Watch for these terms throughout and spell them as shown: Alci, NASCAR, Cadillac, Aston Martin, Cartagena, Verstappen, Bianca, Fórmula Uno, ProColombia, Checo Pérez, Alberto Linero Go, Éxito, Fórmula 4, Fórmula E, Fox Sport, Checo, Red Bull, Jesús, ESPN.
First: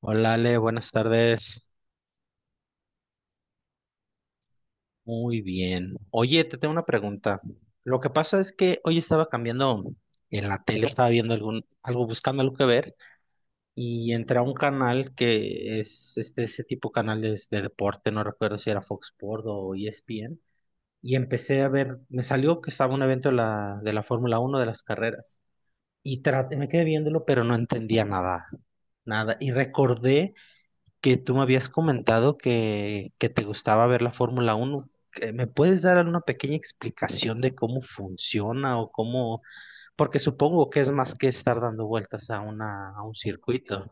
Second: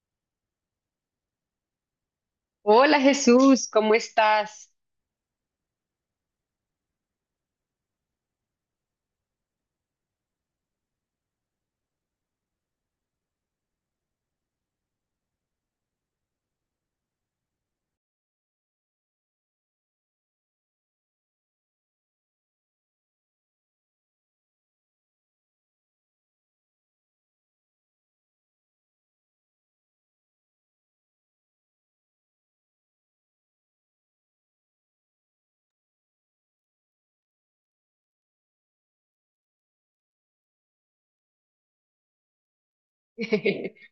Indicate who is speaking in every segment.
Speaker 1: Hola Ale, buenas tardes.
Speaker 2: Hola Jesús, ¿cómo estás?
Speaker 1: Muy bien. Oye, te tengo una pregunta. Lo que pasa es que hoy estaba cambiando en la tele, estaba viendo algo, buscando algo que ver, y entré a un canal que es este, ese tipo de canales de deporte, no recuerdo si era Fox Sport o ESPN, y empecé a ver, me salió que estaba un evento de la Fórmula Uno, de las carreras, y me quedé viéndolo, pero no entendía nada, y recordé que tú me habías comentado que te gustaba ver la Fórmula Uno. ¿Me puedes dar alguna pequeña explicación de cómo funciona o cómo? Porque supongo que es más que estar dando vueltas a un circuito.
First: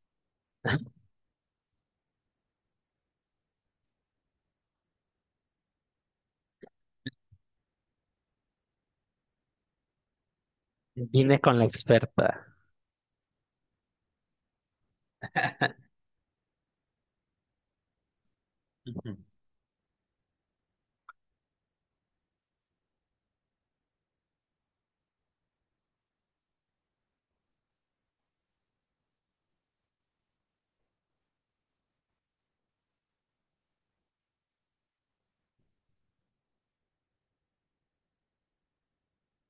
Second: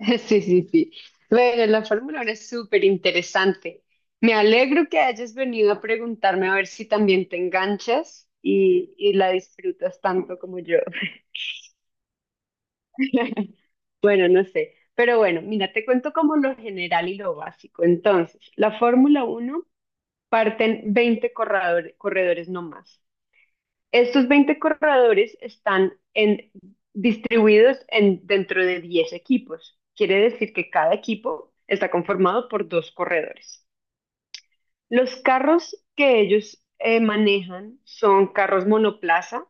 Speaker 2: Sí, sí, sí. Bueno, la Fórmula Uno es súper interesante. Me alegro que hayas venido a preguntarme a ver si también te enganchas y la disfrutas tanto como yo.
Speaker 1: Vine con la experta.
Speaker 2: Bueno, no sé. Pero bueno, mira, te cuento como lo general y lo básico. Entonces, la
Speaker 1: Ujú,
Speaker 2: Fórmula Uno parten 20 corredores no más. Estos 20 corredores distribuidos dentro de 10 equipos. Quiere decir que cada equipo está conformado por dos corredores. Los carros que ellos manejan son carros monoplaza,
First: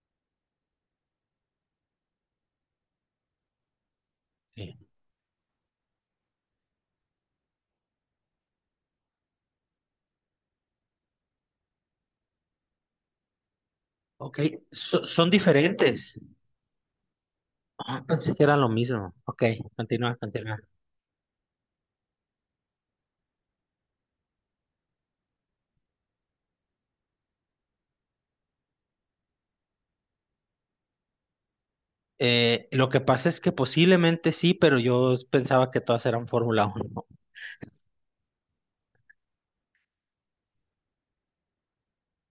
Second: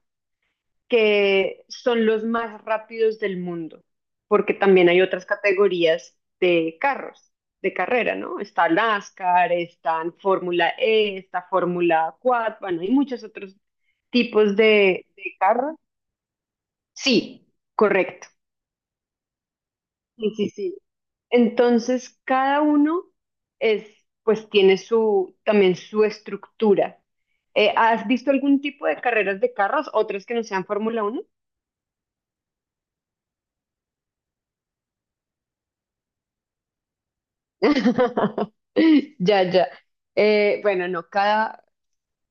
Speaker 2: que son los más rápidos del mundo, porque
Speaker 1: sí.
Speaker 2: también hay otras categorías de carros, de carrera, ¿no? Está NASCAR, está Fórmula E, está Fórmula 4. Bueno, hay muchos otros
Speaker 1: Ok,
Speaker 2: tipos
Speaker 1: son
Speaker 2: de carros.
Speaker 1: diferentes.
Speaker 2: Sí,
Speaker 1: Ah,
Speaker 2: correcto.
Speaker 1: pensé que era lo mismo. Ok,
Speaker 2: Sí, sí,
Speaker 1: continúa.
Speaker 2: sí. Entonces, cada uno es, pues tiene su, también su estructura. ¿Has visto algún tipo de carreras de carros, otras que no sean Fórmula Uno?
Speaker 1: Lo que pasa es que posiblemente sí, pero yo pensaba que todas eran Fórmula Uno.
Speaker 2: Ya, ya. Bueno, no, cada,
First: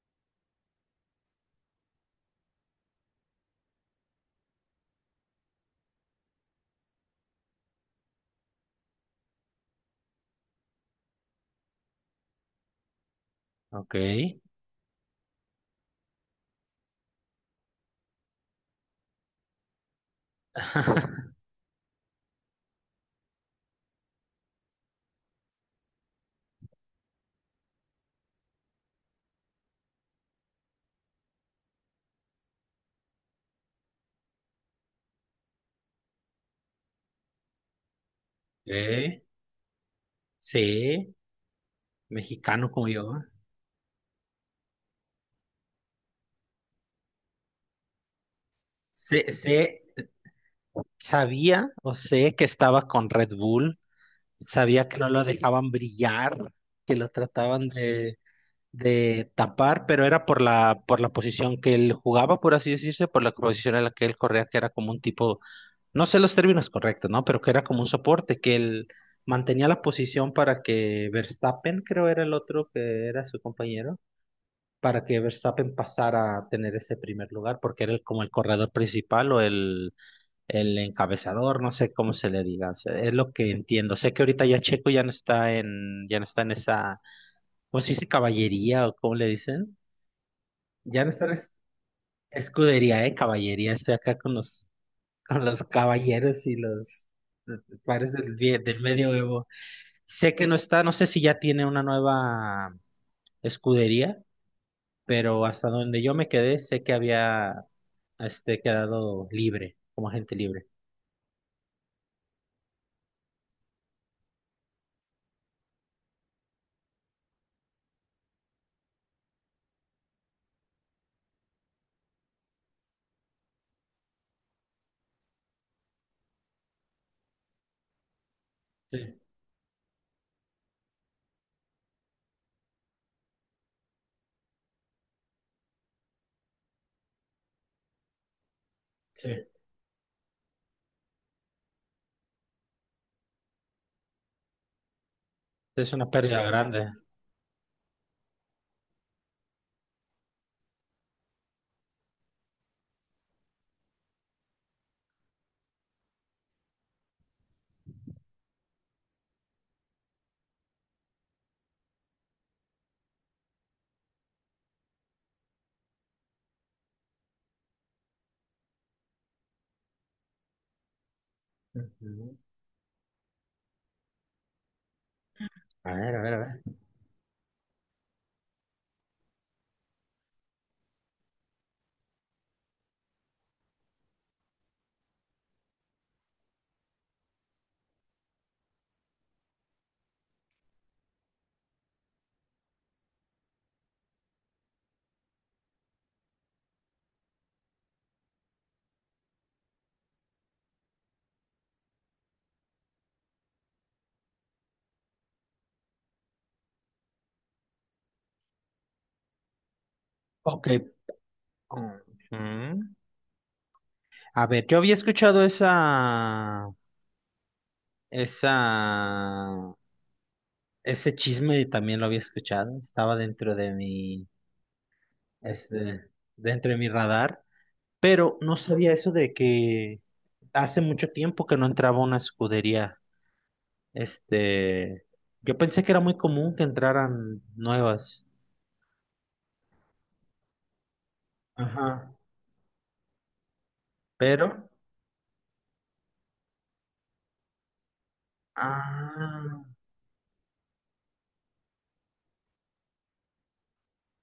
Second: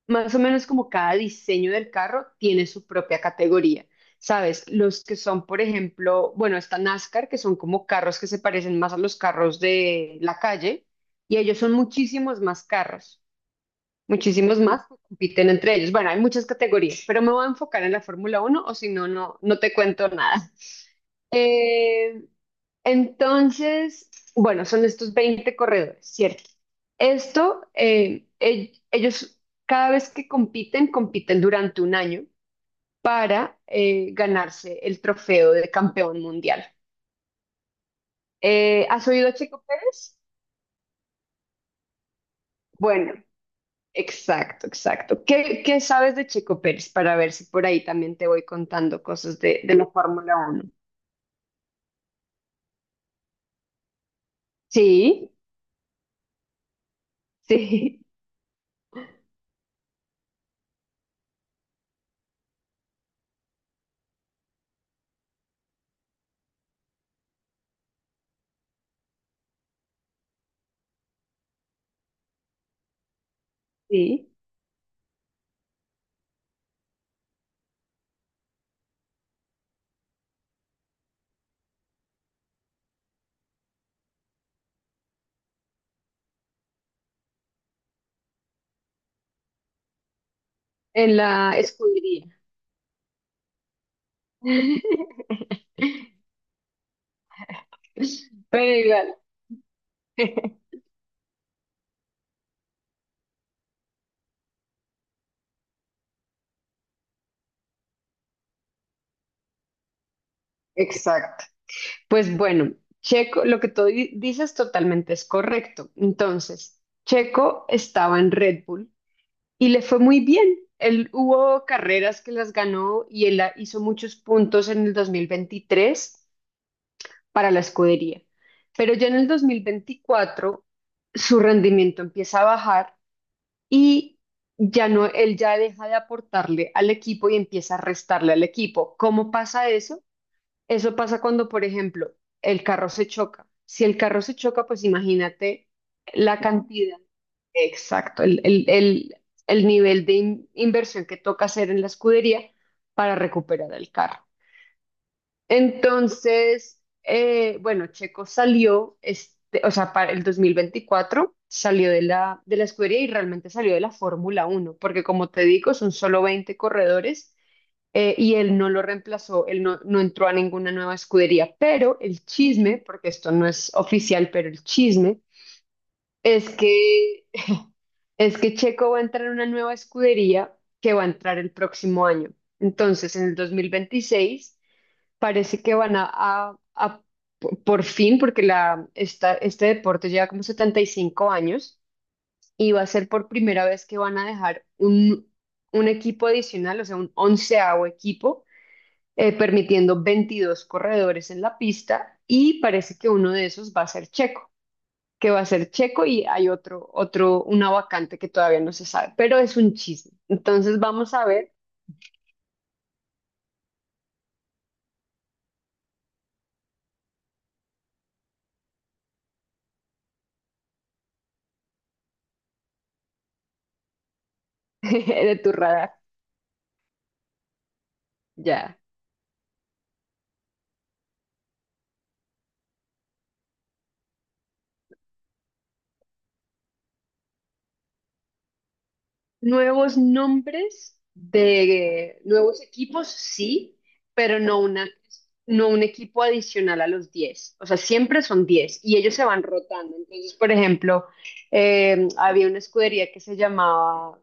Speaker 2: más o menos como cada diseño del carro tiene su propia categoría. ¿Sabes? Los que son, por ejemplo, bueno, está NASCAR, que son como carros que se parecen más a los carros de la calle, y ellos son muchísimos más carros,
Speaker 1: Ok.
Speaker 2: muchísimos más que compiten entre ellos. Bueno, hay muchas categorías, pero me voy a enfocar en la Fórmula Uno o si no, no te cuento nada. Eh, entonces, bueno, son estos 20 corredores, ¿cierto? Esto, ellos cada vez que compiten, compiten durante un año para ganarse el trofeo de campeón mundial. ¿Has
Speaker 1: Ok,
Speaker 2: oído a Checo Pérez?
Speaker 1: sí. Mexicano como yo,
Speaker 2: Bueno,
Speaker 1: ¿eh?
Speaker 2: exacto, exacto. Qué sabes de Checo Pérez? Para ver si por ahí también te voy contando
Speaker 1: sé,
Speaker 2: cosas de
Speaker 1: sé-
Speaker 2: la Fórmula Uno?
Speaker 1: Sabía o sé que estaba con Red Bull, sabía que no lo
Speaker 2: Sí,
Speaker 1: dejaban brillar, que lo trataban
Speaker 2: sí,
Speaker 1: de tapar, pero era por la posición que él jugaba, por así decirse, por la posición en la que él corría, que era como un tipo, no sé los términos correctos, ¿no? Pero que era como un soporte, que él mantenía la posición para que Verstappen, creo era el otro que era su compañero,
Speaker 2: sí,
Speaker 1: para que Verstappen pasara a tener ese primer lugar, porque era como el corredor principal o el encabezador, no sé cómo se le diga, o sea, es lo que entiendo. Sé que ahorita ya Checo ya no ya no está en esa, ¿cómo se dice? Caballería o cómo le dicen. Ya no
Speaker 2: en la escudería.
Speaker 1: escudería, caballería. Estoy acá con con los caballeros y los pares
Speaker 2: Pero
Speaker 1: del
Speaker 2: igual.
Speaker 1: medioevo. Sé que no está, no sé si ya tiene una nueva escudería, pero hasta donde yo me quedé, sé que había quedado libre, como agente libre.
Speaker 2: Exacto. Pues bueno, Checo, lo que tú dices totalmente es correcto. Entonces, Checo estaba en Red Bull y le fue muy bien. Él hubo carreras que las ganó y él hizo muchos puntos en el 2023 para la escudería. Pero ya en
Speaker 1: Sí,
Speaker 2: el 2024 su rendimiento empieza a bajar y ya no, él ya deja de aportarle al equipo y empieza a restarle al equipo. ¿Cómo
Speaker 1: sí.
Speaker 2: pasa eso? Eso pasa cuando, por ejemplo, el carro se choca. Si el carro se choca, pues imagínate
Speaker 1: Es una
Speaker 2: la
Speaker 1: pérdida grande.
Speaker 2: cantidad, exacto, el nivel de inversión que toca hacer en la escudería para recuperar el carro. Entonces, bueno, Checo salió, este, o sea, para el 2024 salió de de la escudería y realmente salió de la Fórmula Uno, porque como te digo, son solo 20 corredores. Y él no lo reemplazó, él no, no entró a ninguna nueva escudería, pero el
Speaker 1: Ujú.
Speaker 2: chisme, porque esto no es oficial, pero el chisme
Speaker 1: A ver, a ver, a
Speaker 2: es
Speaker 1: ver.
Speaker 2: que, es que Checo va a entrar a una nueva escudería que va a entrar el próximo año. Entonces, en el 2026 parece que van a por fin, porque la, esta, este deporte lleva como 75 años y va a ser por primera vez que van a dejar un equipo adicional, o sea, un onceavo equipo, permitiendo 22 corredores en la pista y parece que uno de esos va a ser Checo, que va a ser Checo y hay otro, una vacante que todavía no se sabe, pero es un chisme.
Speaker 1: Ok.
Speaker 2: Entonces vamos a ver.
Speaker 1: Ujú. A ver, yo había escuchado esa, ese chisme también lo había escuchado. Estaba dentro de
Speaker 2: De tu radar.
Speaker 1: este, dentro de mi radar, pero no
Speaker 2: Ya.
Speaker 1: sabía eso de que hace mucho tiempo que no entraba a una escudería. Este, yo pensé que era muy común que entraran nuevas.
Speaker 2: Nuevos nombres
Speaker 1: Ajá.
Speaker 2: de nuevos equipos, sí, pero no
Speaker 1: Pero,
Speaker 2: una, no un equipo adicional a los diez. O sea, siempre son diez y ellos se van
Speaker 1: ah.
Speaker 2: rotando. Entonces, por ejemplo, había una escudería que se llamaba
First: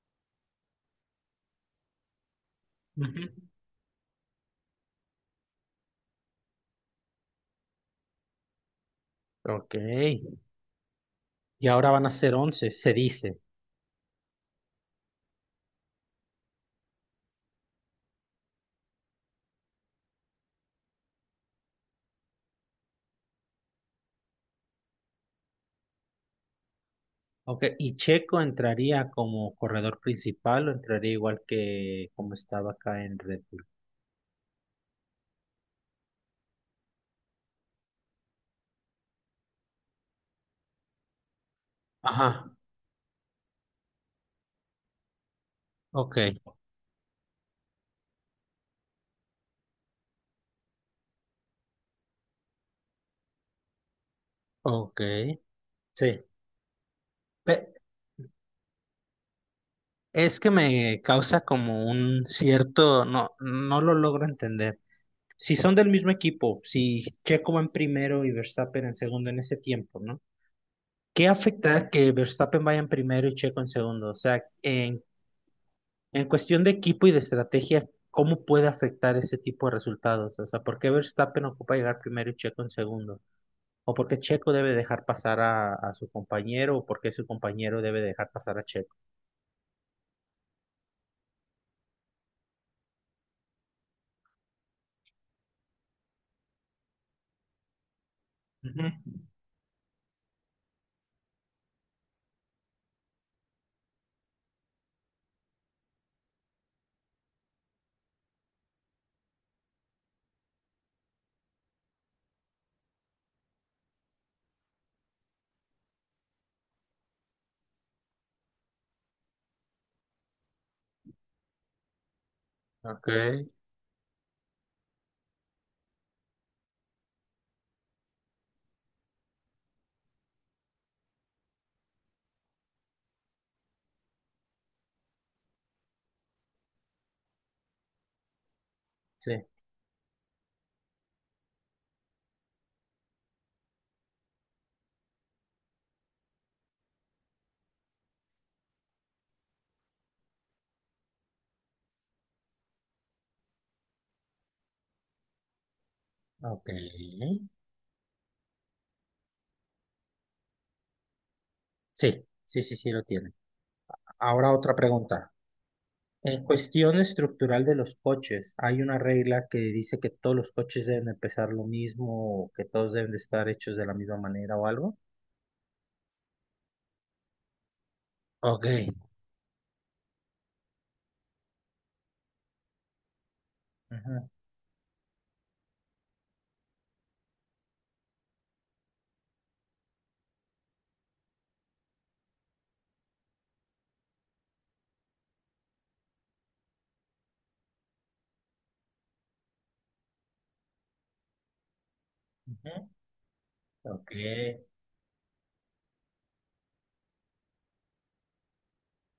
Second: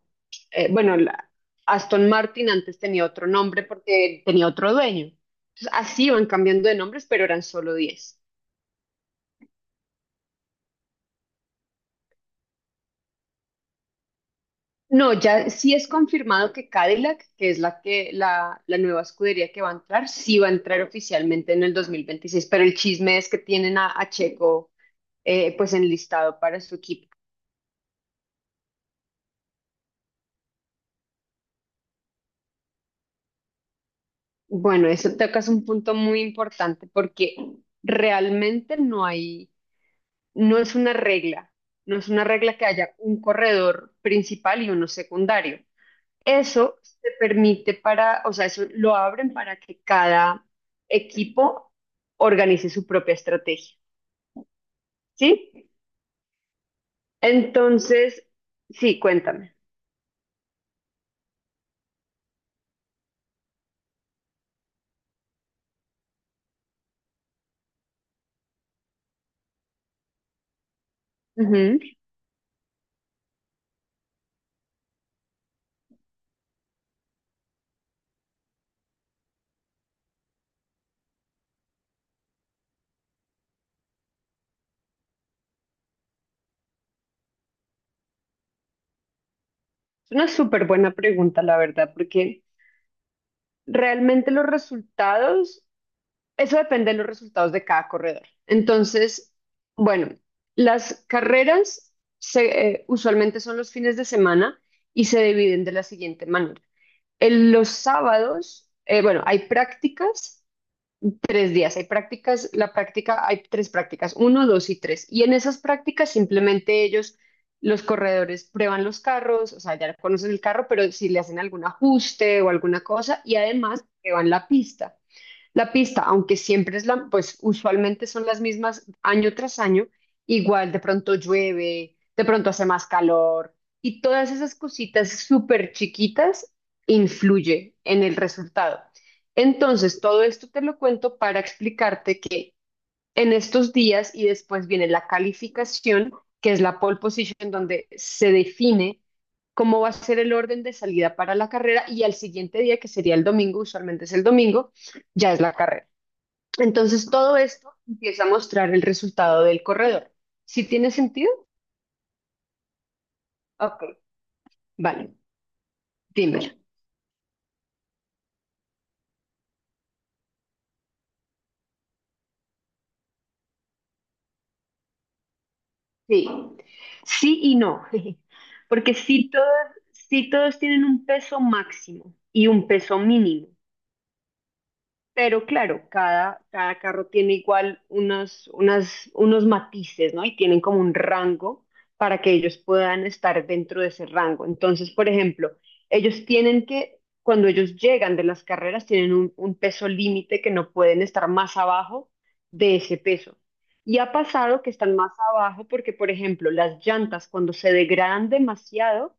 Speaker 2: bueno, Aston Martin antes tenía otro
Speaker 1: Ujú.
Speaker 2: nombre porque tenía otro dueño. Entonces, así iban cambiando de nombres, pero eran solo 10.
Speaker 1: Ok, y ahora van a ser 11, se dice.
Speaker 2: No, ya sí es confirmado que Cadillac, que es la nueva escudería que va a entrar, sí va a entrar oficialmente en el 2026, pero el chisme es que tienen a Checo, pues enlistado para su equipo.
Speaker 1: Ok, ¿y Checo entraría como corredor principal o entraría igual que como estaba acá en Red Bull?
Speaker 2: Bueno, eso tocas un punto muy importante porque realmente no hay no es una regla, no es una
Speaker 1: Ajá.
Speaker 2: regla que haya un corredor principal y uno secundario.
Speaker 1: Ok,
Speaker 2: Eso te permite para, o sea, eso lo abren para que cada equipo organice su propia estrategia,
Speaker 1: ok,
Speaker 2: ¿sí?
Speaker 1: sí. Pe-
Speaker 2: Entonces, sí, cuéntame.
Speaker 1: es que me causa como un cierto, no, no lo logro entender. Si son del mismo equipo, si Checo va en primero y Verstappen en segundo en ese tiempo, ¿no? ¿Qué
Speaker 2: Ujú.
Speaker 1: afecta que Verstappen vaya en primero y Checo en segundo? O sea, en cuestión de equipo y de estrategia, ¿cómo puede afectar ese tipo de resultados? O sea, ¿por qué Verstappen ocupa llegar primero y Checo en segundo? ¿O por qué Checo debe dejar pasar a su compañero? ¿O por qué su compañero debe dejar pasar a Checo?
Speaker 2: Es una súper buena pregunta, la verdad, porque realmente los resultados eso depende de los resultados de cada corredor.
Speaker 1: Ujú.
Speaker 2: Entonces, bueno, las carreras usualmente son los fines de semana y se dividen de la siguiente manera. En los sábados, bueno, hay prácticas, tres días, hay prácticas, la práctica, hay tres prácticas, uno, dos y tres. Y en esas prácticas simplemente ellos, los corredores, prueban los carros, o sea, ya conocen el carro, pero si le hacen algún ajuste o alguna
Speaker 1: Ok,
Speaker 2: cosa y además prueban la pista. La pista, aunque siempre es la, pues usualmente son las mismas año tras año, igual de pronto llueve, de pronto hace más calor y todas esas cositas súper chiquitas influye en el resultado.
Speaker 1: sí,
Speaker 2: Entonces, todo esto te lo cuento para explicarte que en estos días y después viene la calificación, que es la pole position, donde se define cómo va a ser el orden de salida para la carrera y al siguiente día, que sería el domingo, usualmente es el domingo, ya es la carrera.
Speaker 1: ok.
Speaker 2: Entonces todo esto empieza a mostrar el resultado del corredor. ¿Sí tiene sentido?
Speaker 1: Sí, sí, sí, sí lo tiene.
Speaker 2: Ok,
Speaker 1: Ahora otra
Speaker 2: vale,
Speaker 1: pregunta. En
Speaker 2: dímelo.
Speaker 1: cuestión estructural de los coches, ¿hay una regla que dice que todos los coches deben de pesar lo mismo, o que todos deben de estar hechos de la misma manera o algo?
Speaker 2: Sí, sí y no,
Speaker 1: Ok.
Speaker 2: porque sí todos tienen un peso máximo y un peso mínimo.
Speaker 1: Ajá,
Speaker 2: Pero claro, cada carro tiene igual unos matices, ¿no? Y tienen como un rango para que ellos puedan estar dentro de ese rango. Entonces, por ejemplo, ellos tienen que, cuando ellos llegan de las carreras, tienen un peso límite que no pueden estar más abajo de
Speaker 1: ujú,
Speaker 2: ese peso. Y
Speaker 1: ok.
Speaker 2: ha pasado que están más abajo porque, por ejemplo, las llantas cuando se degradan demasiado,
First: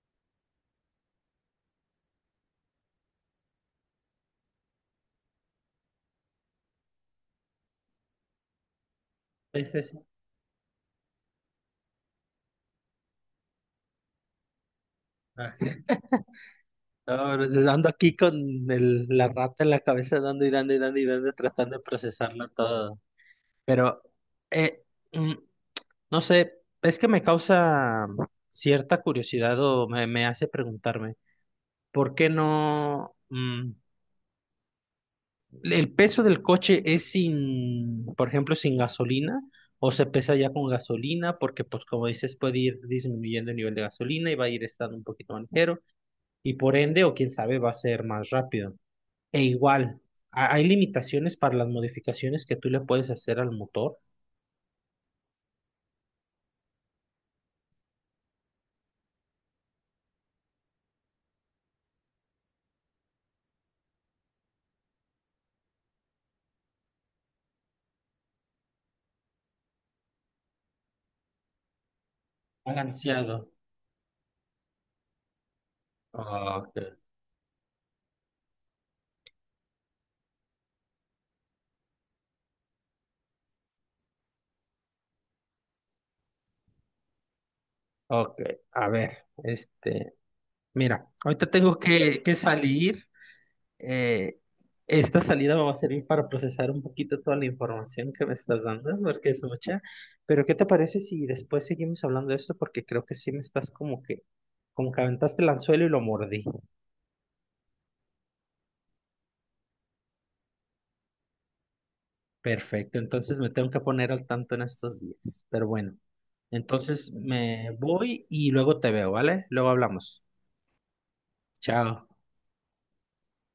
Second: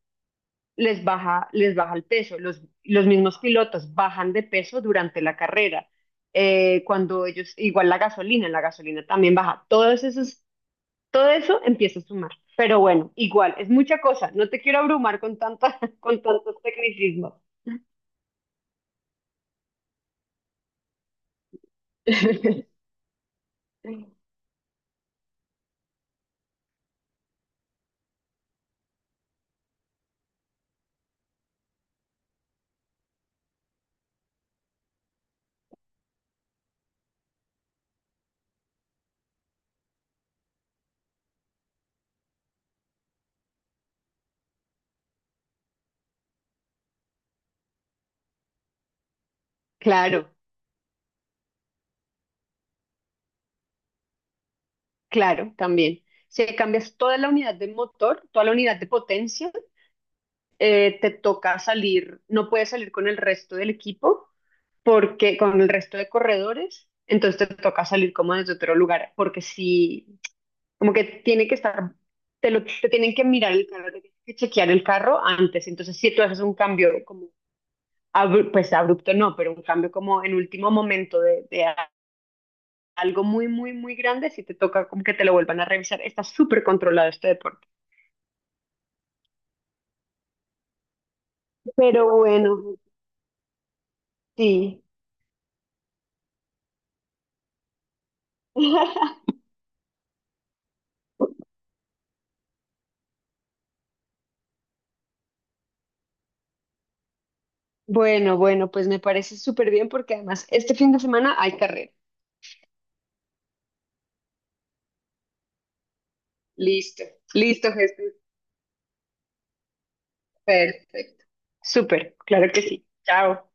Speaker 2: les baja el peso. Los mismos pilotos bajan de peso durante la carrera. Cuando ellos, igual la gasolina también baja.
Speaker 1: Es
Speaker 2: Todos
Speaker 1: eso.
Speaker 2: esos, todo eso empieza a sumar. Pero bueno, igual, es mucha cosa. No te quiero abrumar con
Speaker 1: Ah,
Speaker 2: tanta, con tantos tecnicismos.
Speaker 1: ahora ando aquí con la rata en la cabeza, dando y dando y dando y dando, tratando de procesarlo todo. Pero, eh, mm, no sé, es que me causa cierta curiosidad o me hace preguntarme, ¿por qué no? ¿El peso del coche es sin, por ejemplo, sin gasolina? ¿O se pesa ya con gasolina? Porque, pues, como dices, puede ir disminuyendo el nivel de gasolina y va a ir estando un poquito más ligero. Y por ende, o quién sabe, va a ser más rápido. E igual,
Speaker 2: Claro,
Speaker 1: ¿hay limitaciones para las modificaciones que tú le puedes hacer al motor?
Speaker 2: claro, también. Si cambias toda la unidad de motor, toda la unidad de potencia, te toca salir, no puedes salir con el resto del equipo porque con el resto de corredores, entonces te toca salir como desde otro lugar, porque si, como que tiene que estar, te tienen que
Speaker 1: Balanceado.
Speaker 2: mirar el carro, te tienen que chequear el carro antes, entonces si tú haces un
Speaker 1: Ah, ok,
Speaker 2: cambio como, abru pues abrupto no, pero un cambio como en último momento algo muy, muy, muy grande, si te toca como que te lo vuelvan a revisar, está súper controlado este deporte.
Speaker 1: ok. A ver, mira, ahorita tengo
Speaker 2: Pero
Speaker 1: que
Speaker 2: bueno,
Speaker 1: salir. Eh,
Speaker 2: sí.
Speaker 1: esta salida me va a servir para procesar un poquito toda la información que me estás dando, porque es mucha. Pero ¿qué te parece si después seguimos hablando de esto? Porque creo que sí me estás como que aventaste el anzuelo y lo mordí.
Speaker 2: Bueno, bueno, pues me parece súper bien porque además este fin de semana hay carrera.
Speaker 1: Perfecto, entonces me tengo que poner al tanto en estos días. Pero bueno,
Speaker 2: Listo,
Speaker 1: entonces me
Speaker 2: listo, Jesús.
Speaker 1: voy y luego te veo, ¿vale? Luego hablamos.
Speaker 2: Perfecto.
Speaker 1: Chao.
Speaker 2: Súper, claro que sí. Chao.